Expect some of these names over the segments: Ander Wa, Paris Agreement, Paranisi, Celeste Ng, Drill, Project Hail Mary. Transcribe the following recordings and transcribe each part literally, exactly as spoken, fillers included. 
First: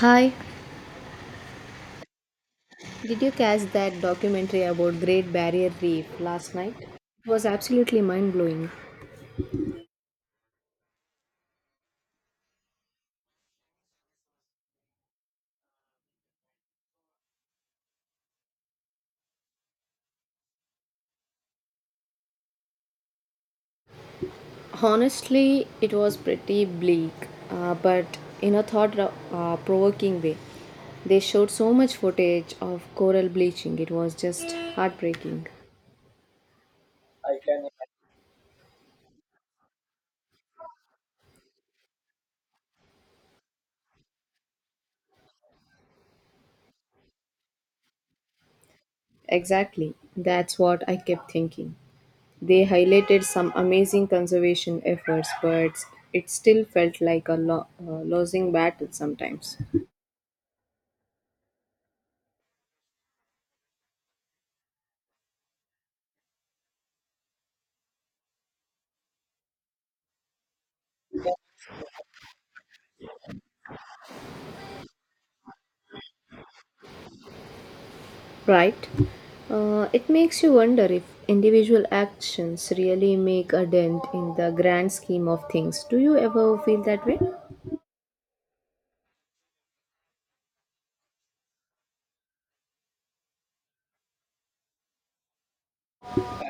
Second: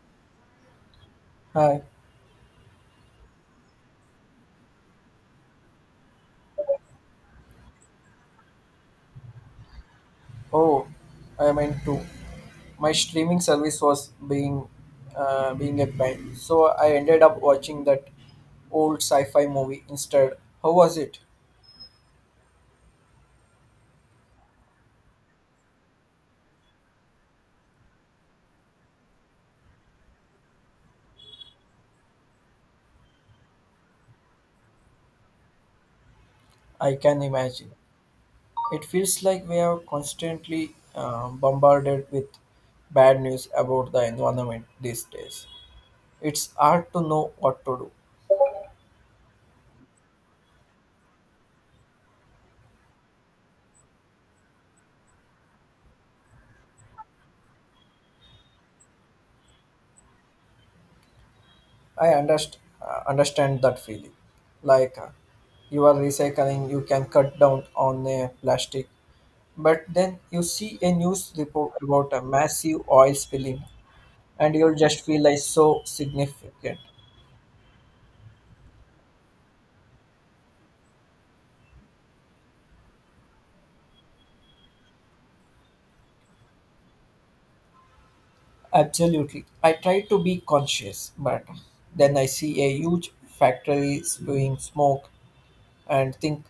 Hi, Hi. did you catch that documentary about Great Barrier Reef last night? It was absolutely mind blowing. Oh, I meant to. My streaming service was being uh, being a pain, so I ended up watching that old sci-fi movie instead. How was it? Honestly, it was pretty bleak, uh, but in a thought uh, provoking way. They showed so much footage of coral bleaching, it was just heartbreaking. I can imagine. It feels like we are constantly uh, bombarded with bad news about the environment these days. It's hard to know what to do. Exactly, that's what I kept thinking. They highlighted some amazing conservation efforts, but it still felt like a lo- uh, losing battle sometimes. I underst- uh, understand that feeling. Like uh, you are recycling, you can cut down on uh, plastic. But then you see a news report about a massive oil spilling, and you'll just feel like so significant. Right. Uh, it makes you wonder if individual actions really make a dent in the grand scheme of things. Do you ever feel that way? Absolutely. I try to be conscious, but then I see a huge factory spewing smoke and think,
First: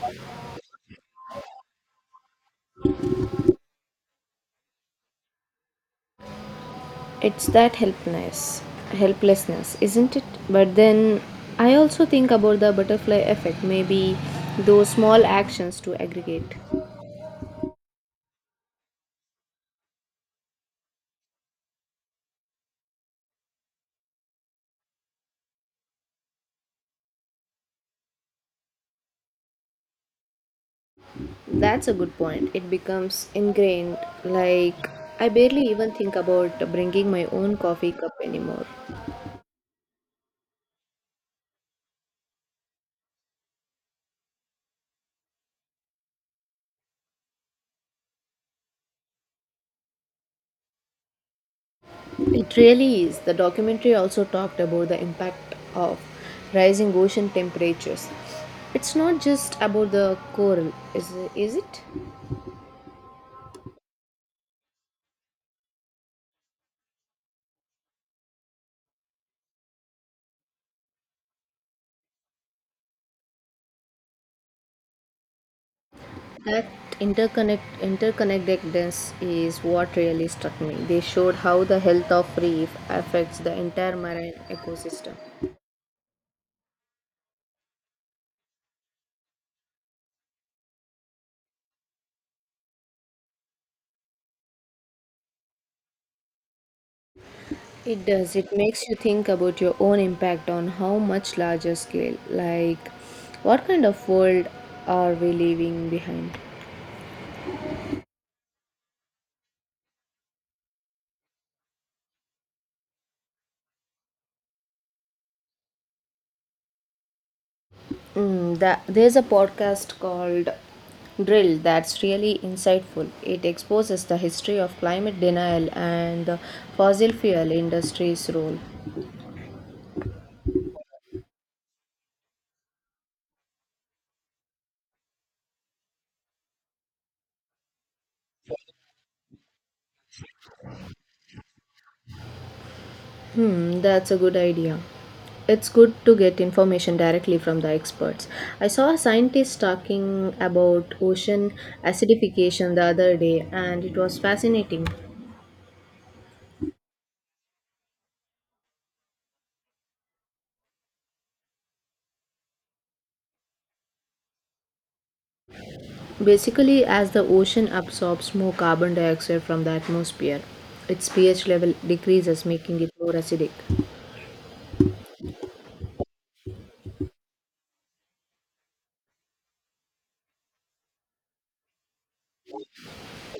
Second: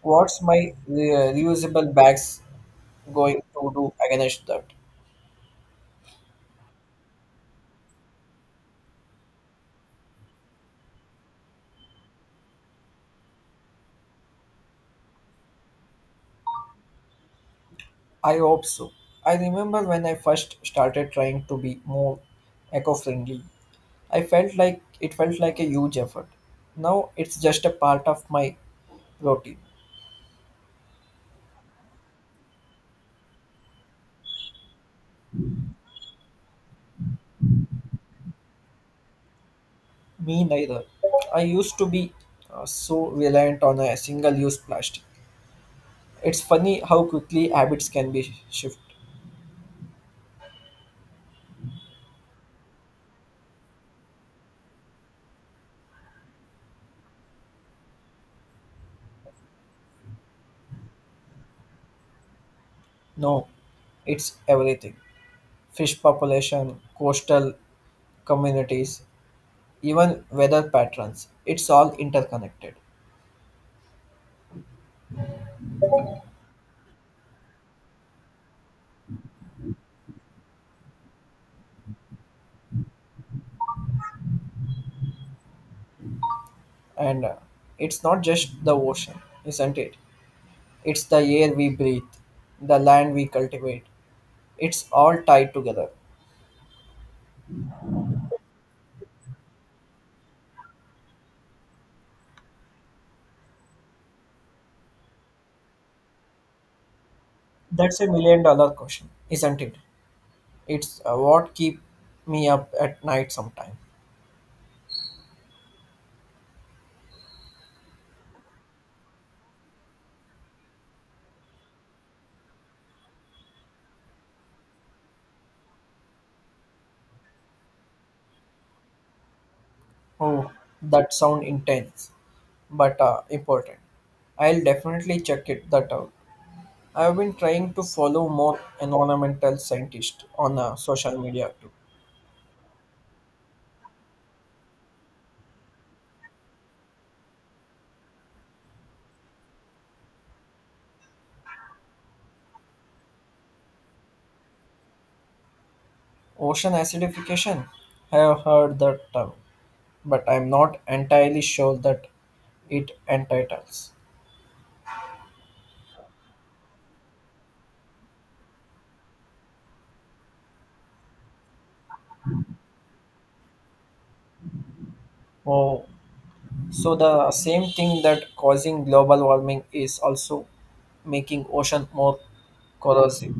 what's my re- reusable bags going to do against that? It's that helplessness, helplessness, isn't it? But then I also think about the butterfly effect. Maybe those small actions to aggregate. I hope so. I remember when I first started trying to be more eco-friendly. I felt like it felt like a huge effort. Now it's just a part of my Roti. That's a good point. It becomes ingrained. Like I barely even think about bringing my own coffee cup anymore. Me neither. I used to be uh, so reliant on a single use plastic. It's funny how quickly habits can be shifted. It really is. The documentary also talked about the impact of rising ocean temperatures. It's not just about the coral, is, is it? No, it's everything, fish population, coastal communities, even weather patterns. It's all interconnected. That interconnect interconnectedness is what really struck me. They showed how the health of reef affects the entire marine ecosystem. And uh, It's not just the ocean, isn't it? It's the air we breathe, the land we cultivate. It's all tied together. It does. It makes you think about your own impact on how much larger scale. Like, what kind of world are we leaving behind? That's a million dollar question, isn't it? It's uh, what keep me up at night sometime. Mm, that, there's a podcast called Drill that's really insightful. It exposes the history of climate denial and the fossil fuel industry's role. Oh, that sound intense, but uh, important. I'll definitely check it that out. I've been trying to follow more environmental scientists on uh, social media too. Hmm, that's a good idea. It's good to get information directly from the experts. I saw a scientist talking about ocean acidification the other day, and it was fascinating. Ocean acidification. I have heard that term, but I'm not entirely sure that it entitles. Basically, as the ocean absorbs more carbon dioxide from the atmosphere, its pH level decreases, making it more acidic. Oh, so the same thing that causing global warming is also making ocean more corrosive.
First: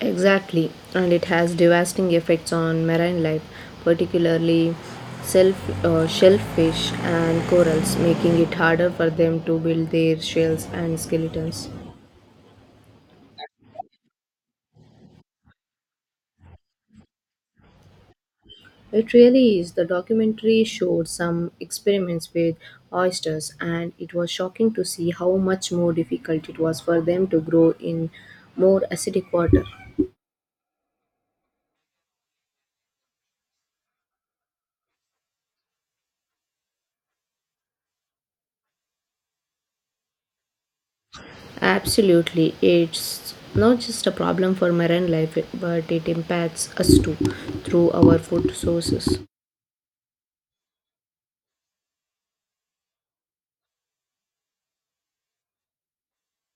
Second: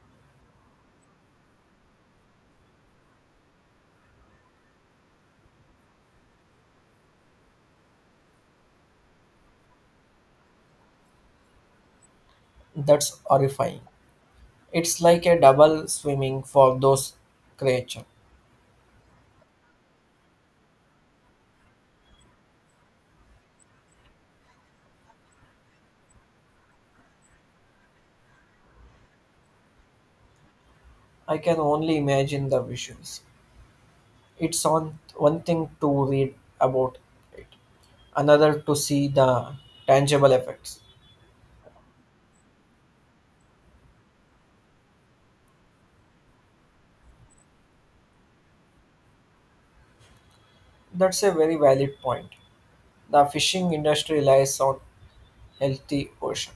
Exactly, and it has devastating effects on marine life, particularly self, uh, shellfish and corals, making it harder for them to build their shells and skeletons. That's horrifying. It's like a double swimming for those creatures. It really is. The documentary showed some experiments with oysters, and it was shocking to see how much more difficult it was for them to grow in more acidic water. I can only imagine the visuals. It's on one thing to read about it, another to see the tangible effects. Absolutely, it's not just a problem for marine life, but it impacts us too through our food sources. That's a very valid point. The fishing industry relies on healthy ocean.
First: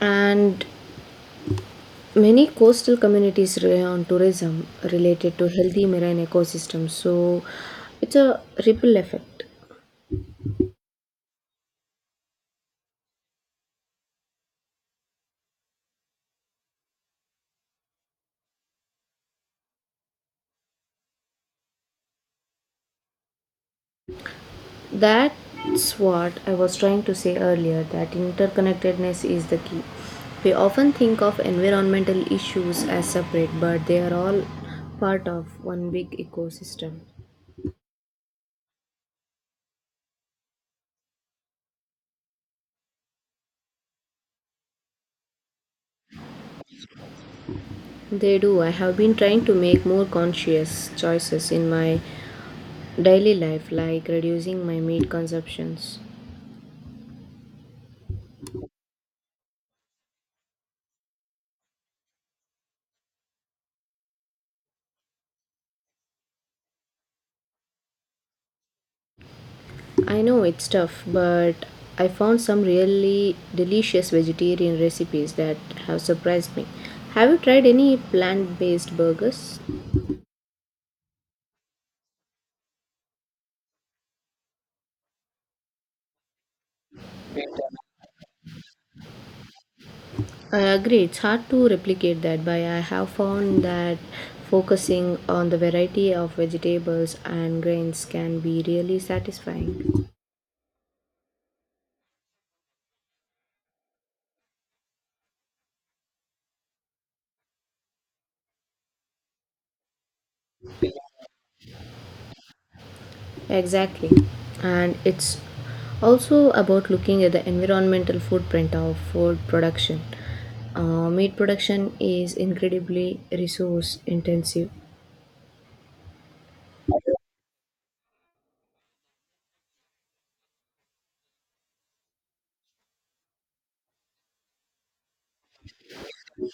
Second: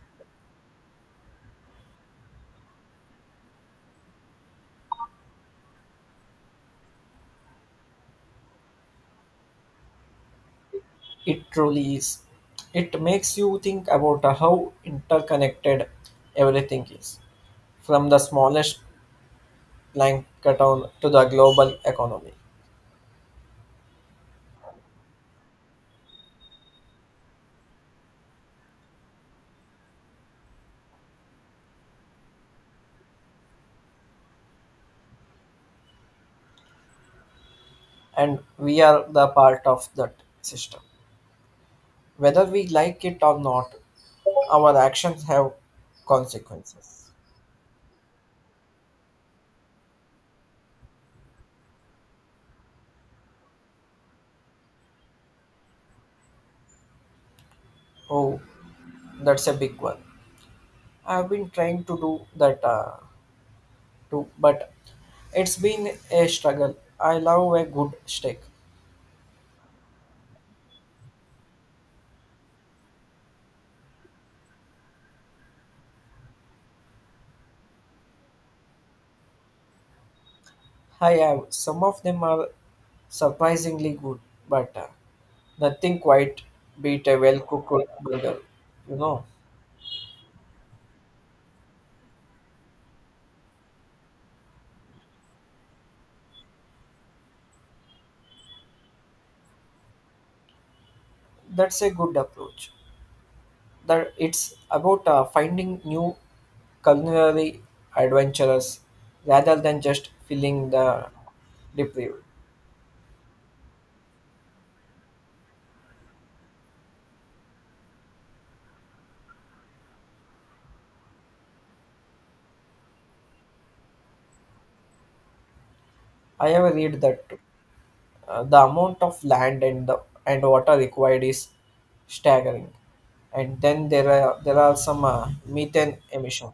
And many coastal communities rely on tourism related to healthy marine ecosystems, so it's a ripple effect. It truly is. It makes you think about how interconnected everything is, from the smallest plankton to the global economy. That's what I was trying to say earlier that interconnectedness is the key. We often think of environmental issues as separate, but they are all part of one big ecosystem. And we are the part of that system. Whether we like it or not, our actions have consequences. They do. I have been trying to make more conscious choices in my daily life, like reducing my meat consumptions. Oh, that's a big one. I've been trying to do that uh, too, but it's been a struggle. I love a good steak. I know it's tough, but I found some really delicious vegetarian recipes that have surprised me. Have you tried any plant based burgers? I have, some of them are surprisingly good, but uh, nothing quite beat a well cooked burger. You know, I agree, it's hard to replicate that, but I have found that focusing on the variety of vegetables and grains can be really satisfying. that's a good approach. That it's about uh, finding new culinary adventures rather than just filling the deprived. Exactly. And it's also about looking at the environmental footprint of food production. Uh, meat production is incredibly resource intensive. I have read that uh, the amount of land and the and water required is staggering, and then there are there are some uh, methane emissions.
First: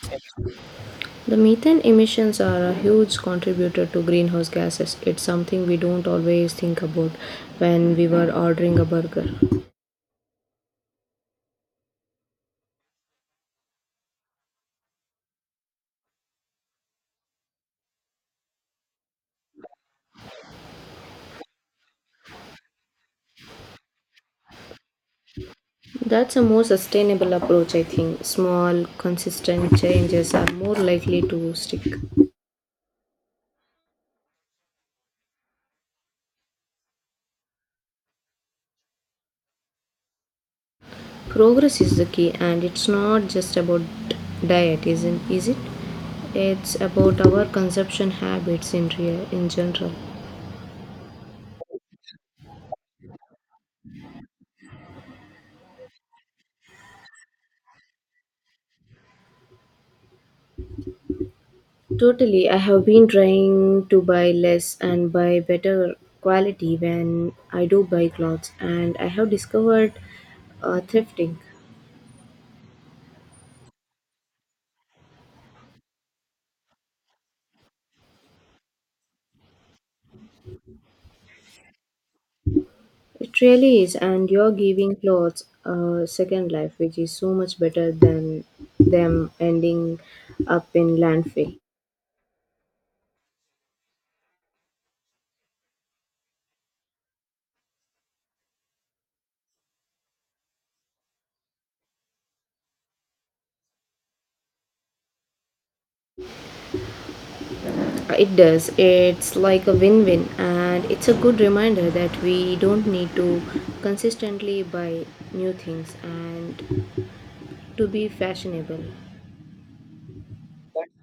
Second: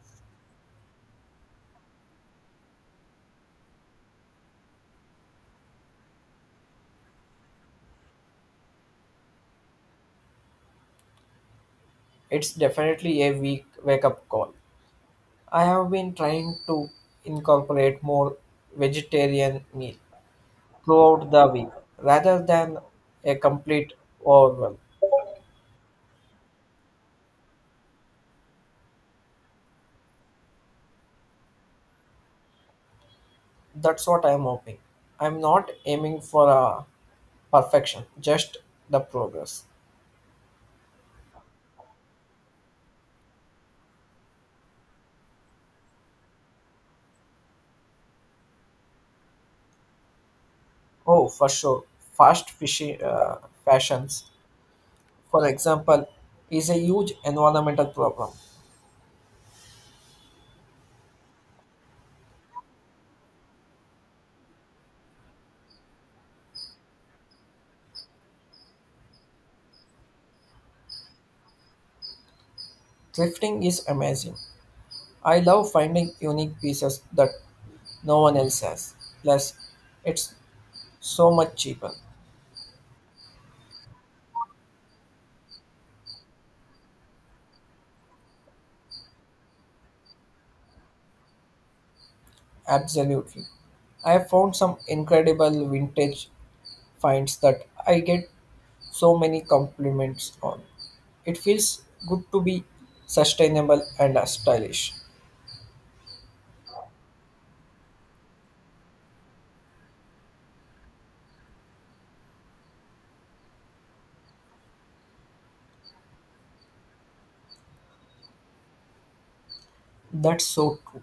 The methane emissions are a huge contributor to greenhouse gases. It's something we don't always think about when we were ordering a burger. It's definitely a weak wake up call. I have been trying to incorporate more vegetarian meal throughout the week rather than a complete overwhelm. That's a more sustainable approach, I think. Small, consistent changes are more likely to stick. That's what I'm hoping. I'm not aiming for a perfection, just the progress. Progress is the key, and it's not just about diet, isn't is it? It's about our consumption habits in real, in general. Oh, for sure. Fast fishy, uh, Fashions, for example, is a huge environmental problem. Totally, I have been trying to buy less and buy better quality when I do buy clothes, and I have discovered uh, thrifting. Thrifting is amazing. I love finding unique pieces that no one else has. Plus, it's so much cheaper. It really is, and you're giving clothes a second life, which is so much better than them ending up in landfill. Absolutely. I have found some incredible vintage finds that I get so many compliments on. It feels good to be sustainable and uh, stylish. Uh, It does. It's like a win win, and it's a good reminder that we don't need to consistently buy new things and to be fashionable. That's so true.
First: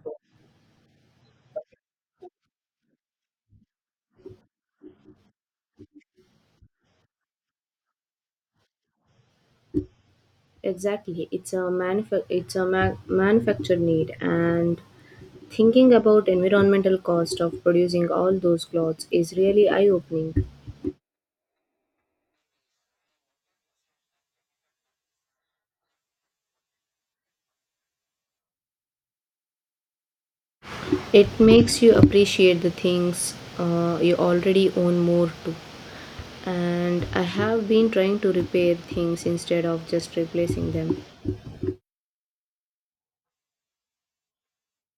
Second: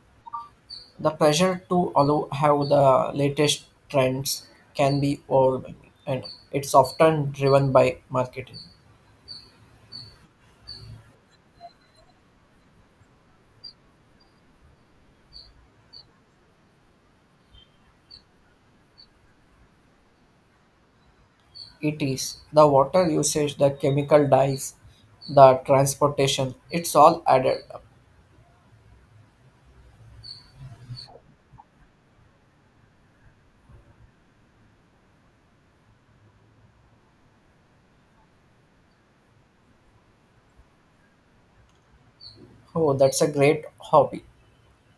The pressure to allow how the latest trends can be overwhelming, and it's often driven by marketing. Exactly. It's a, manufa- it's a ma- manufactured need, and thinking about environmental cost of producing all those clothes is really eye opening. It is the water usage, the chemical dyes, the transportation. It's all added up. It makes you appreciate the things uh, you already own more too, and I have been trying to repair things instead of just replacing them. Oh, that's a great hobby.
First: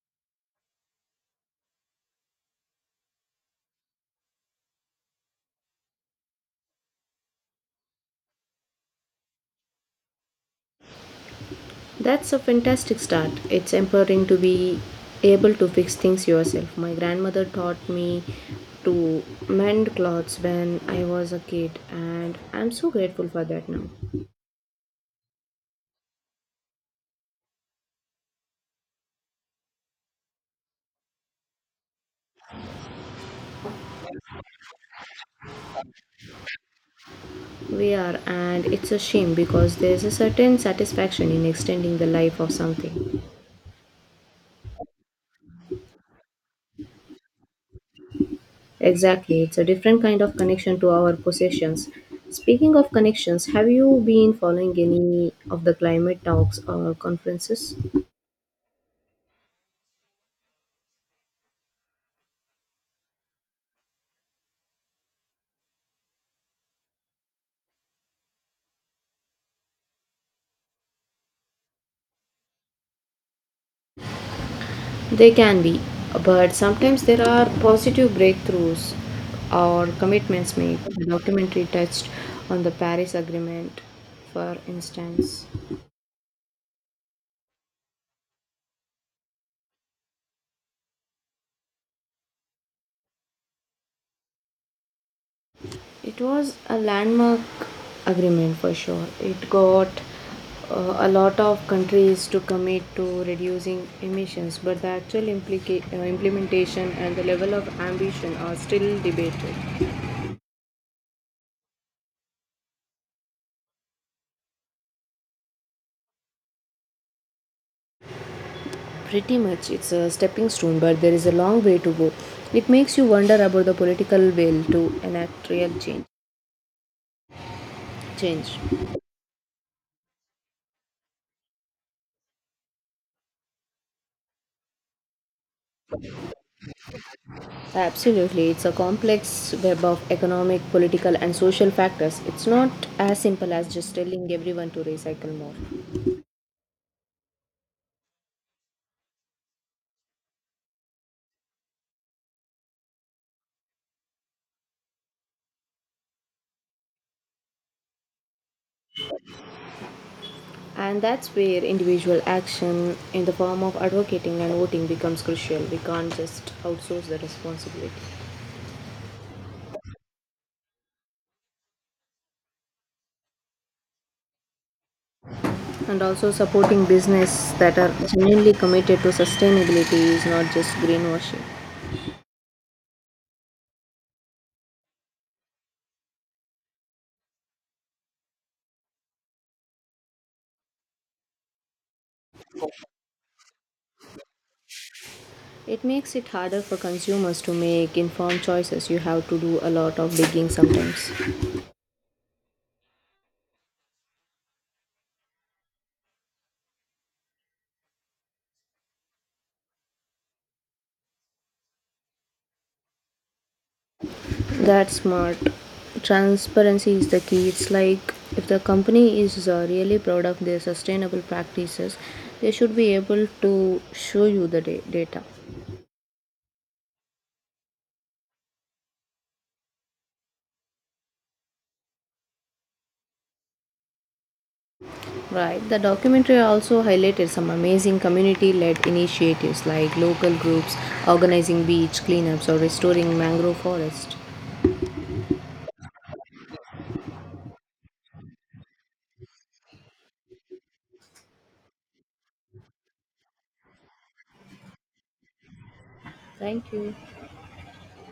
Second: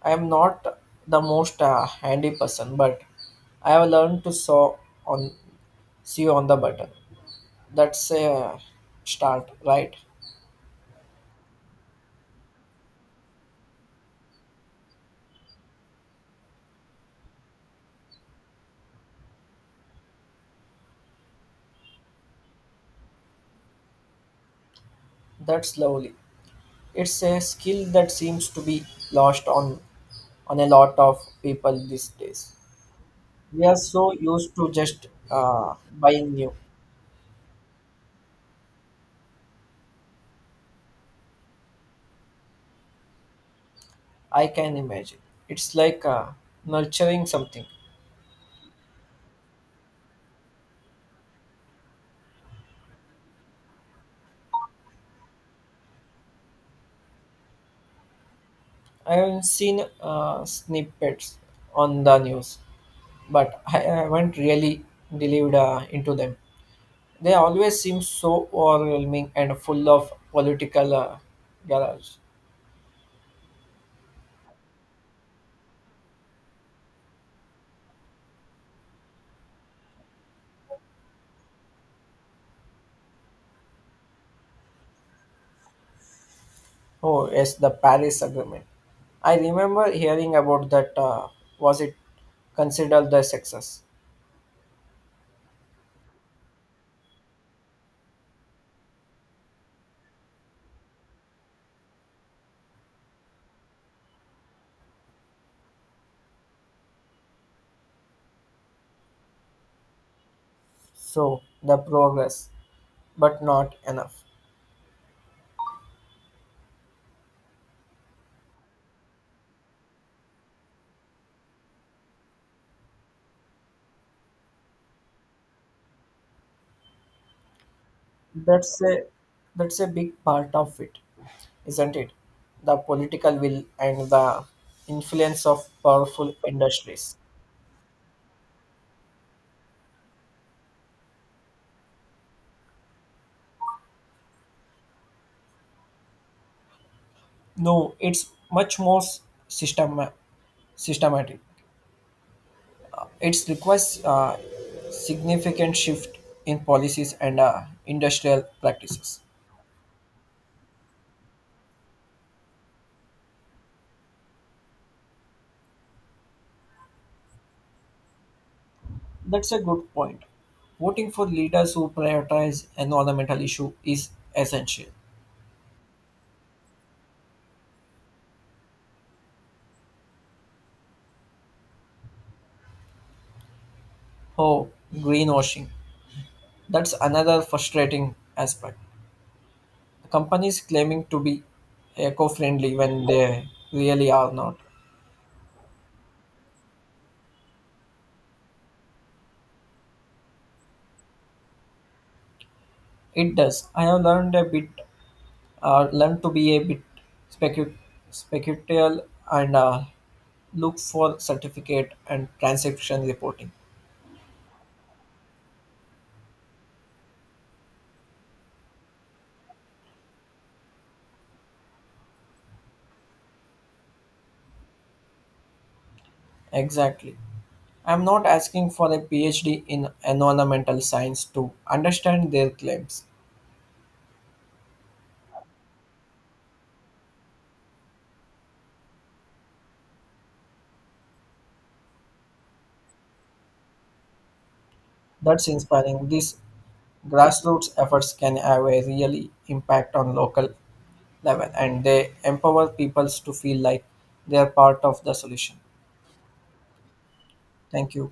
I am not the most uh, handy person, but I have learned to sew on sew on the button. That's a start, right? That's a fantastic start. It's empowering to be able to fix things yourself. My grandmother taught me to mend clothes when I was a kid, and I'm so grateful for that now. That's slowly. It's a skill that seems to be lost on on a lot of people these days. We are so used to just uh, buying new. We are, and it's a shame because there's a certain satisfaction in extending the life of something. I can imagine. It's like uh, nurturing something. Exactly, it's a different kind of connection to our possessions. Speaking of connections, have you been following any of the climate talks or conferences? I have seen uh, snippets on the news but I haven't really delved uh, into them. They always seem so overwhelming and full of political uh, garage. They can be, but sometimes there are positive breakthroughs or commitments made. The documentary touched on the Paris Agreement, for instance. Oh yes, the Paris Agreement. I remember hearing about that. Uh, was it considered the success? It was a landmark agreement for sure. It got uh, a lot of countries to commit to reducing emissions, but the actual implica- uh, implementation and the level of ambition are still debated. So the progress, but not enough. Pretty much, it's a stepping stone, but there is a long way to go. It makes you wonder about the political will to enact real change. Change. That's a that's a big part of it, isn't it? The political will and the influence of powerful industries. Absolutely, it's a complex web of economic, political, and social factors. It's not as simple as just telling everyone to recycle more. No, it's much more system systematic. It requires uh, significant shift in policies and uh, industrial practices. And that's where individual action in the form of advocating and voting becomes crucial. We can't just outsource the responsibility. That's a good point. Voting for leaders who prioritize environmental issue is essential. And also, supporting business that are genuinely committed to sustainability is not just greenwashing. Oh, greenwashing. That's another frustrating aspect. Companies claiming to be eco-friendly when they really are not. It makes it harder for consumers to make informed choices. You have to do a lot of digging sometimes. It does. I have learned a bit uh, learn to be a bit specu- speculative and uh, look for certificate and transaction reporting. That's smart. Transparency is the key. It's like if the company is uh, really proud of their sustainable practices, they should be able to show you the da- data. Exactly. I'm not asking for a PhD in environmental science to understand their claims. Right. The documentary also highlighted some amazing community led initiatives like local groups organizing beach cleanups or restoring mangrove forest. That's inspiring. These grassroots efforts can have a really impact on local level and they empower peoples to feel like they are part of the solution. Thank you. Thank you.